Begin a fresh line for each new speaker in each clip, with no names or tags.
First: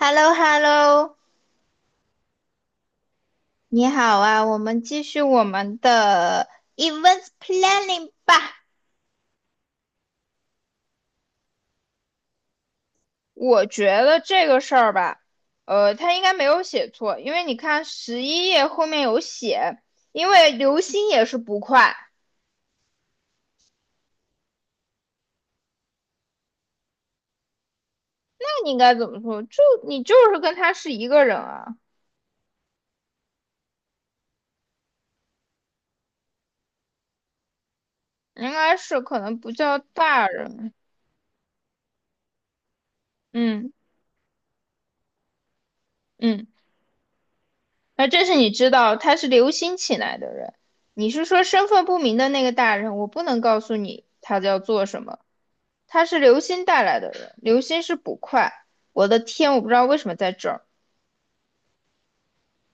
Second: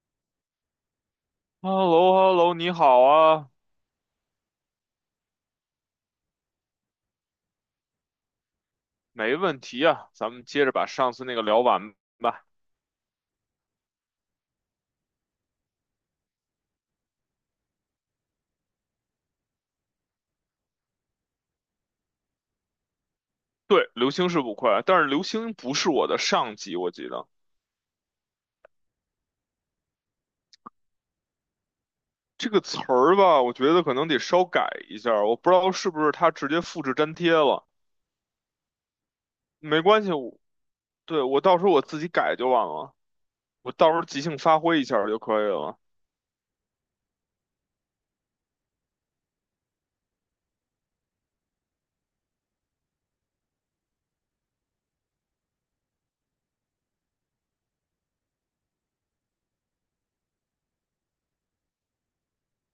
h e l l o h e l l o
h e l l o h e l l o 你好啊，
你好啊，我们继续我们的 events planning 吧。
没问题啊，咱们接着把上次那个聊完吧。
我觉得这个事儿吧，他应该没有写错，因为你看11页后面有写，因为刘星也是不快，
对，刘星是捕快啊，但是刘星不是我的上级，我记得
那你应该怎么说？就你就是跟他是一个人啊，
这个词儿吧，我觉得可能得稍改一下儿，我不知道是不是他直接复制粘贴了。
应该是可能不叫
没关系，
大人，
对，我到时候我自己改就完了，
嗯
我到时候即兴发挥一下儿就可以了。
嗯，那这是你知道他是刘星请来的人。你是说身份不明的那个大人？我不能告诉你他要做什么，他是刘星带来的人，刘星是捕快。我的天，我不知道为什么在这儿。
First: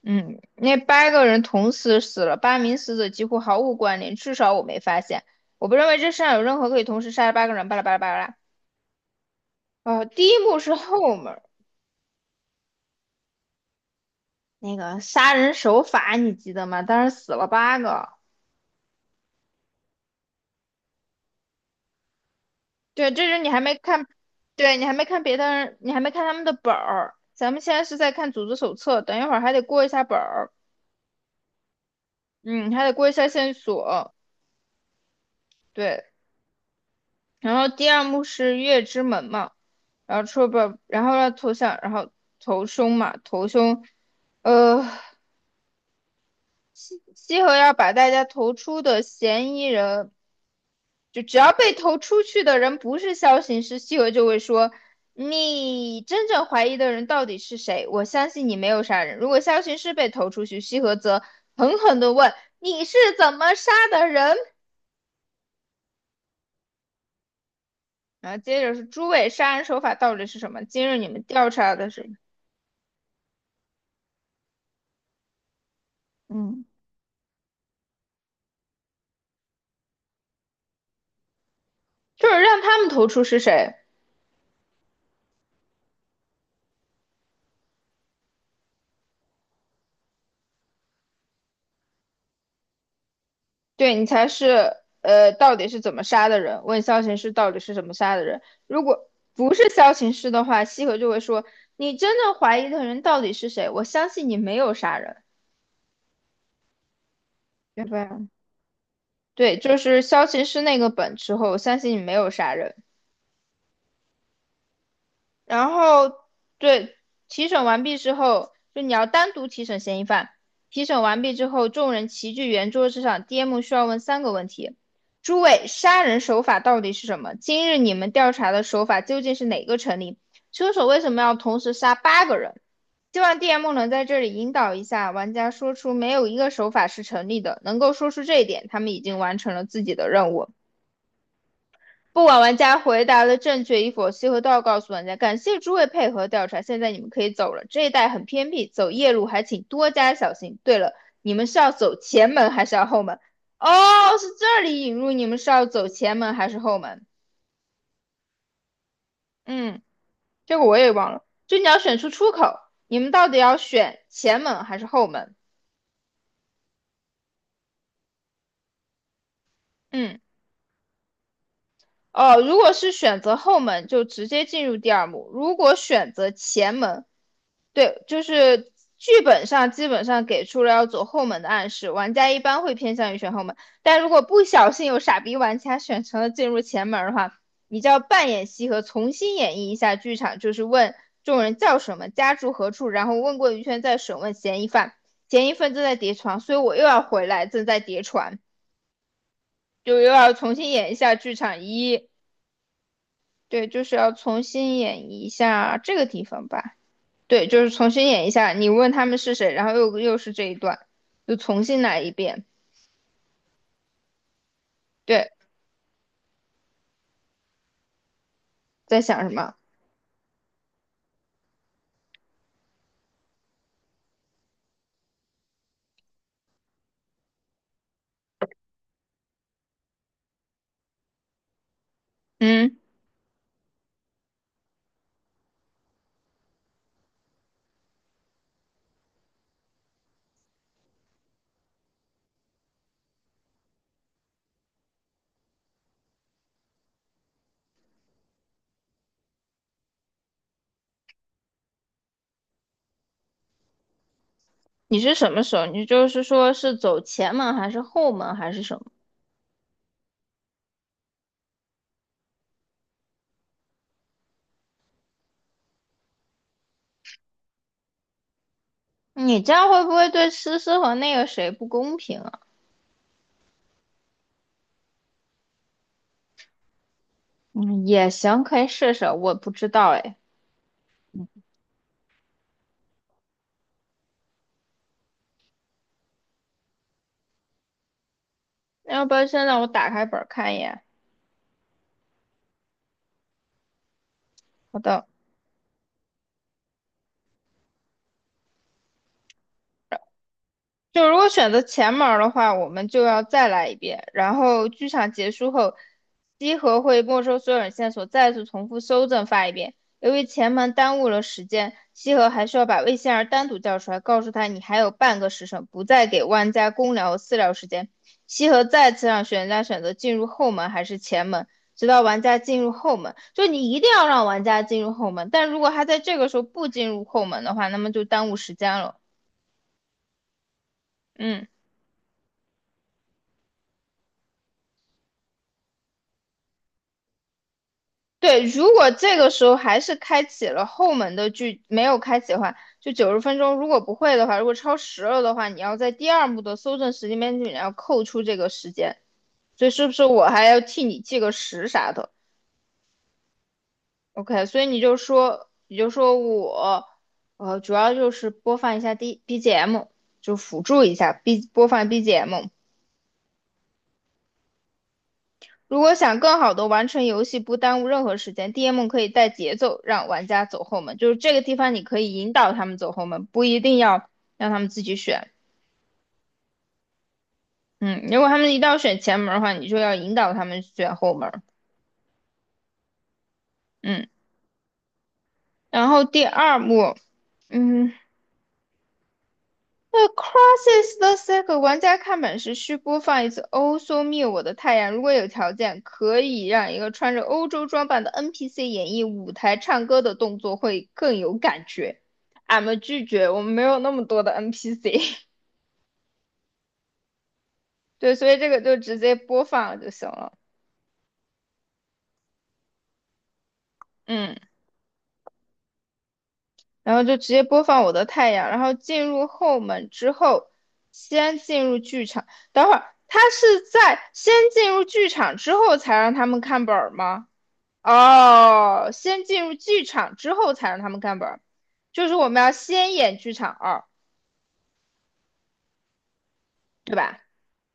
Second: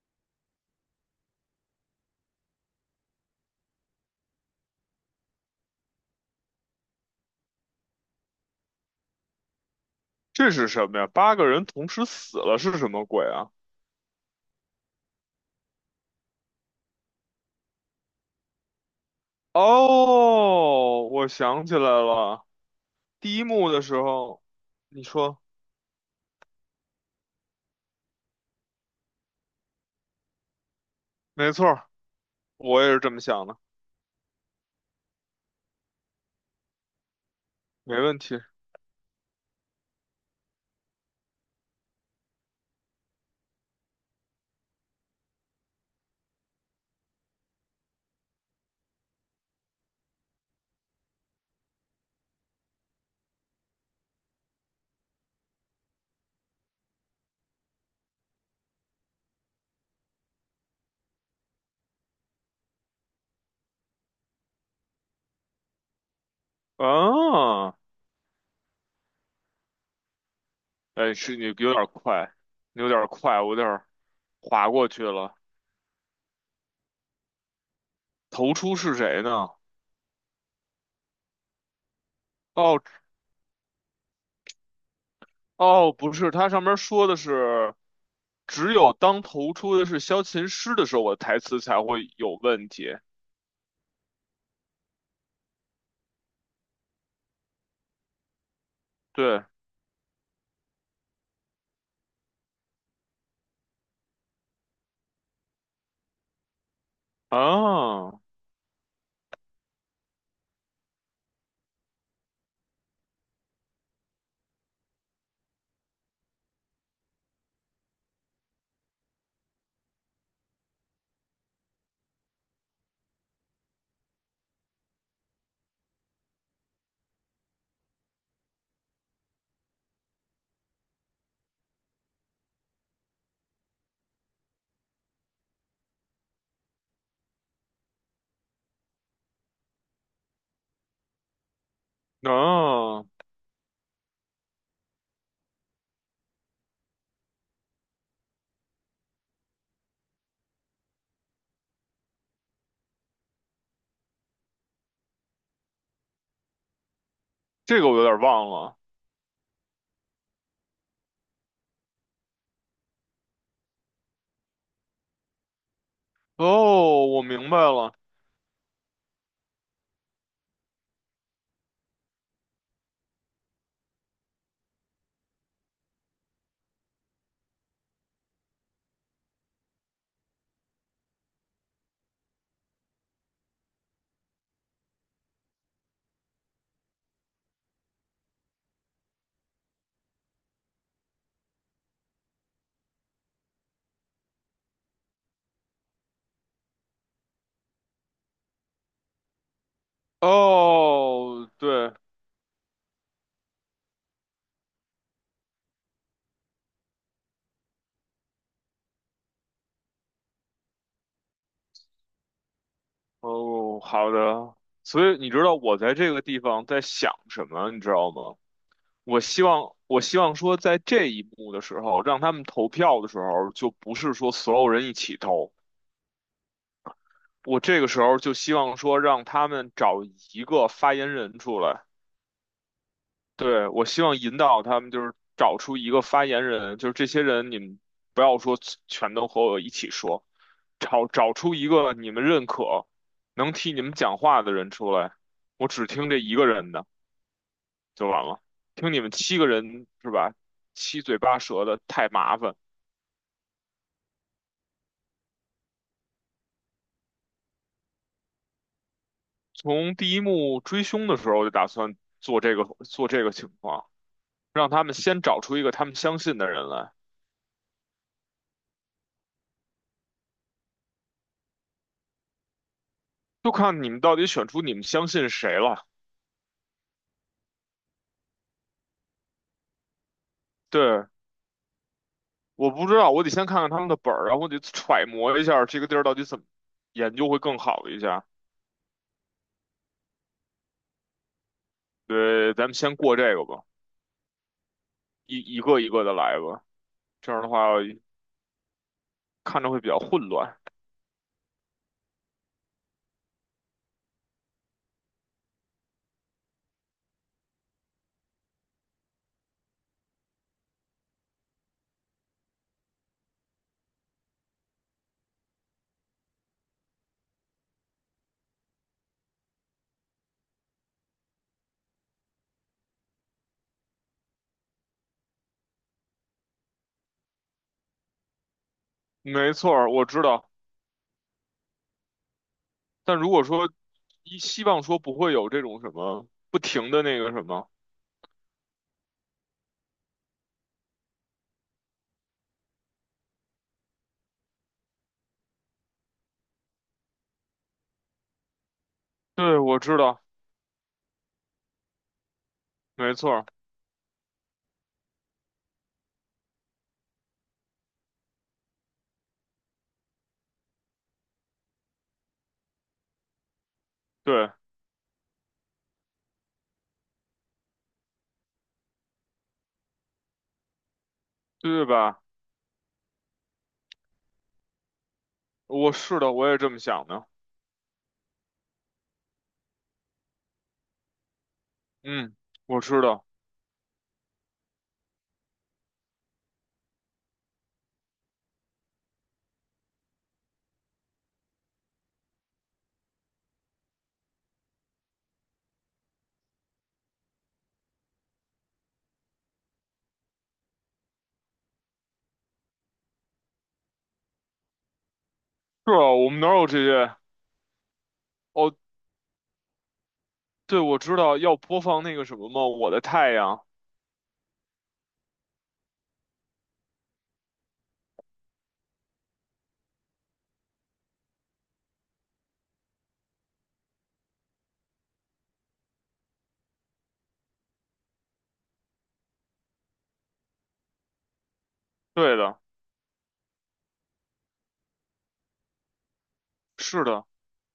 嗯，那八个人同时死了，8名死者几乎毫无关联，至少我没发现。我不认为这世上有任何可以同时杀了八个人。巴拉巴拉巴拉。哦，第一
这
幕
是
是
什么呀？
后
八
门
个人同时死了是什么鬼啊？
那个杀人手法，你记得吗？当时死了八个。
哦，我想起来了，
对，这
第
是
一
你还
幕
没
的时
看，
候，
对你还
你
没看别
说。
的人，你还没看他们的本儿。咱们现在是在看组织手册，等一会儿还得过一下本儿，
没错儿，
嗯，
我
还
也
得
是
过一
这么
下
想
线
的，
索。对，然后第
没
二
问
幕
题。
是月之门嘛，然后出不，然后要投降，然后投凶嘛，投凶，呃，西河要把大家投出的嫌疑人，就只要被投出去的人不是萧行师，西河就会说，你真正怀疑的人到底是谁？我相信你没有杀人。如果萧行师被投出去，西河则狠狠地问，你是怎么杀的人？
啊，
然后接着是诸位杀人手法到底是什么？今日你
哎，
们
是你
调
有
查
点
的是，
快，你有点快，我有点划过去了。
嗯。
投出是谁呢？
就是让他
哦
们投出是谁，
哦，不是，它上面说的是，只有当投出的是萧琴师的时候，我的台词才会有问题。
对你才是到底是怎么杀的人？问萧琴师到底是怎么杀的人？如果
对，
不是萧琴师的话，西河就会说你真正怀疑的人到底是谁？我相信你没有杀人，对
啊
吧？对，就是萧琴师那个本之后，我相信你没有杀人。然后对提审完毕之后，就你要单独提审嫌疑犯。提审完毕之后，众人齐聚圆桌之上，DM 需要问3个问题：诸位，杀人手法到底是什么？今日你们调查的手法究竟是哪个成立？凶手为什么要同时杀八个人？希望 DM 能在这里引导一下玩家，说出没有一个手法是成立的。能够说出这一点，他们已经完成了自己的任务。不管玩家回
啊，
答的正确与否，西河都要告诉玩家。感谢诸位配合调查，现在你们可以走了。这一带很偏僻，走夜路还请多加小心。对了，你们是要走前门还是要后门？哦，是这里引入，你们是要走前门还是后门？
这个我有点忘了。
嗯，这个我也忘了。就你要选出出口，你们到底要选前门还是后门？
哦，我明白了。
嗯，哦，如果是选择后门，就直接进入第二幕；如果选择前门，对，就是剧本上基本上给出了要走后门的暗示，玩家一般会偏向于选后门，但如果不小心有傻逼玩家选成了进入前门的话，你就要扮演西河，重新演绎一下剧场，就是问众人叫什么，家住何处，然后问过一圈再审问嫌疑犯，嫌疑犯正在叠床，所以我又要回来，正在叠床，就又要重新演一下剧
哦，
场
对，
一，对，就是要重新演一下这个地方吧。对，就是重新演一下，你问他们是谁，然后又是这一段，就重新来一遍。
哦，好的。所以你
对，
知道我在这个地方在想什么，你知道吗？
在
我
想什
希
么？
望，我希望说，在这一幕的时候，让他们投票的时候，就不是说所有人一起投。我这个时候就希望说，让他们找一个发言人出来。
嗯，
对，我希望引导他们，就是找出一个发言人，就是这些人，你们不要说全都和我一起说，找出一个你们认可、能替你们讲话的人出来。我只听这一个人的就完了，听你们七个人是吧？七嘴八舌的太麻烦。
你是什么时候？你就是说是走前门还是后门还是什么？
从第一幕追凶的时候，我就打算做这个情况，让他们先找出一个他们相信的人来，
你这样会不会对思思和那个谁不公平啊？
就看你们到底选出你们相信谁了。
嗯，也行，可以试试。我不知道哎，
对，我不知道，我得先看看他们的本儿，然后我得揣摩一下这个地儿到底怎么研究会更好一下。
要不然现在我打开本儿看一眼。
对，咱们先过这个吧，
好的。
一个一个的来吧，这样的话看着会比较混乱。
就如果选择前门儿的话，我们就要再来一遍。然后剧场结束后，稽核会没收所有人线索，再次重复搜证发一遍。由于前门耽误了时间，西河还需要把魏仙儿单独叫出来，告诉他你还有半个时辰，不再给万家公聊和私聊时间。西河再次让玩家选择进入后门还是前门，直到玩家进入后门。就你一定要让玩家进入后门，但如果他在这个时候不进入后门的话，那么就耽误时间了。
没错儿，我知道。
嗯。
但如果说希望说不会有这种什么不停的那个什么。
对，如果这个时候还是开启了后门的剧，没有开启的话，就90分钟，如果不会的话，如果超时了的话，你要在第二幕的搜证时间边里面要扣除这个时间，
对，
所以
我
是不
知
是
道，
我还要替你记个时啥的
没错儿，
？OK，所以你就说，你就说我，主要就是播放一下 D BGM，就辅助一下 B 播放 BGM，
对，
如果想更好的完成游戏，不耽误任何时间，DM 可以带节奏让玩家走后门，就是这个地方你
对
可以
吧？
引导他们走后门，不一定要让他们自己选。
我是的，我也这么想的。
嗯，如果他们一定要选前门的话，你就要引导他们选后门。
嗯，我知道，
嗯，然后第二幕，嗯，对，crosses the circle，玩家看本时需播放一次《Also Me 我的太阳》。如果有条件，可以让一个穿着欧洲装扮的 NPC 演绎舞台唱歌的动作，会更有感觉。俺们拒绝，我们没有那么多的 NPC。
是啊，我们哪有这些？
对，所以这个
哦，
就直接播放就行了。
对，我知道要播放那个什么吗？我的太阳。
嗯，然后就直接播放我的太阳，然后进入后门之后，先进入剧场。等会儿，他是在先进入剧场之后才让他们看本儿吗？哦，先进入剧场之后才让他们看本儿，就是我
对
们要
的，
先演剧场二，对
是
吧？
的，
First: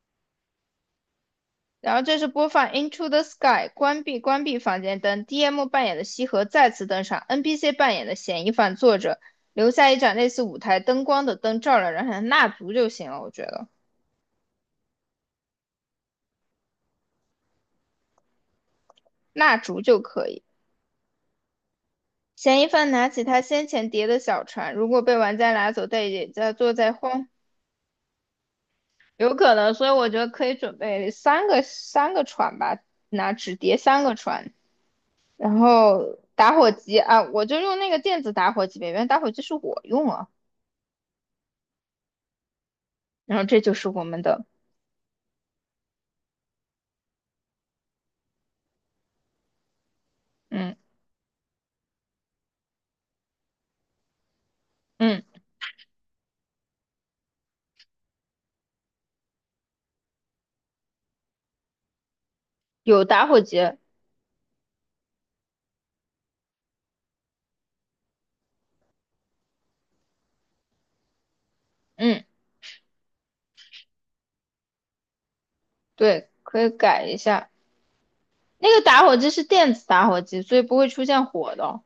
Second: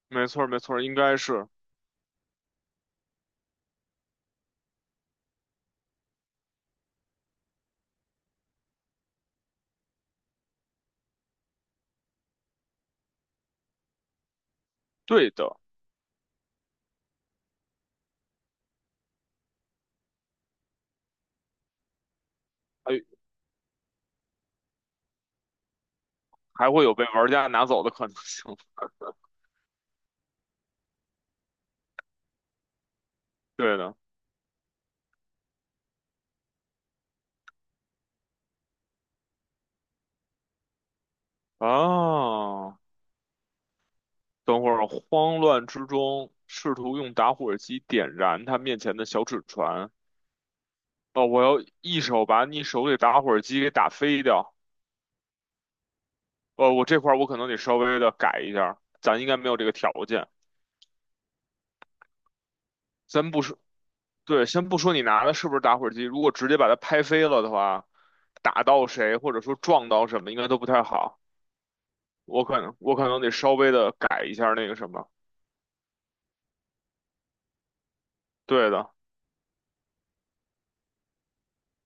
没错儿，没错儿，应该是
然后这是播放《Into the Sky》，关闭房间灯，DM 扮演的西河再次登场，NPC 扮演的嫌疑犯坐着，留下一盏类似舞台灯光的灯照亮人海，蜡烛就行了，我觉得
对的。
蜡烛就可以。嫌疑犯
哎，
拿起他先前叠的小船，如果被玩家拿走，但也在
还
坐
会
在
有被
荒
玩家拿走的可能性。
有可能，所以我觉得可以准备三个船吧，拿纸叠
对的
三个船，然后打火机啊，我就用那个电子打火机呗，原来打火机是我用啊，
啊，
然后这就是我们的，
等会儿慌乱之中试图用打火机点燃他面前的小纸船。
嗯
哦，我要一手把你手里打火机给打飞掉。
嗯，
哦，我这块儿我可能得稍微的改一下儿，咱应该没有这个条件。
有打
咱
火
不
机，
是。对，先不说你拿的是不是打火机，如果直接把它拍飞了的话，打到谁或者说撞到什么，应该都不太好。
嗯，
我可能得稍微的改一下那个什么，
对，可以改一下，那
对
个
的。
打火机是电子打火机，所以不会出现火的哦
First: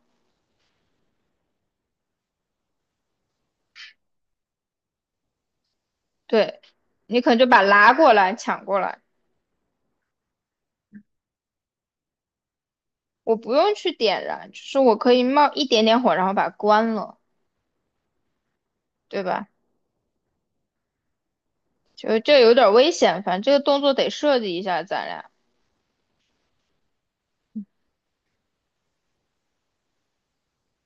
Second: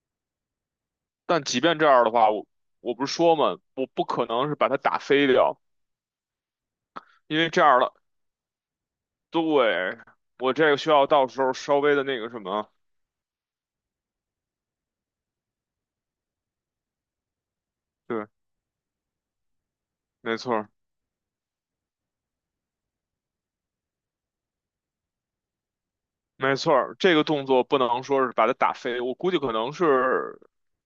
但即便这样的话，我不是说嘛，我不可能是把它打飞掉，
对，你可能
因
就
为
把
这样的，
拉过来抢过来，
对，我这个需要到时候稍微的那个什么。
我不用去点燃，就是我可以冒一点点火，然后把它关了，
对，
对吧？
没错儿，
就是这有点危险，反正这个动作得设计一下，咱俩，
没错儿，这个动作不能说是把它打飞，我估计可能是，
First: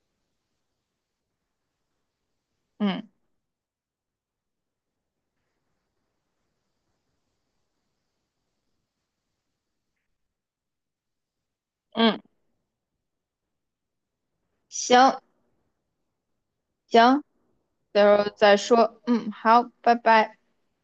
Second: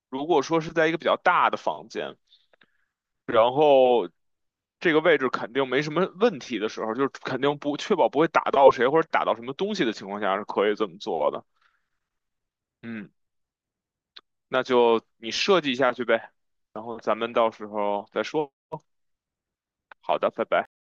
如果说是在一个比较大的房间。
嗯
然后这个位置肯定没什么问题的时候，就是肯定不确保不会打到谁或者打到什么东西的情况下是可以这么做的。
嗯，
嗯，那就
行
你设计一下去呗，然后咱
行，
们到时
到
候再
时候
说。
再说，嗯，好，拜
好的，
拜。
拜拜。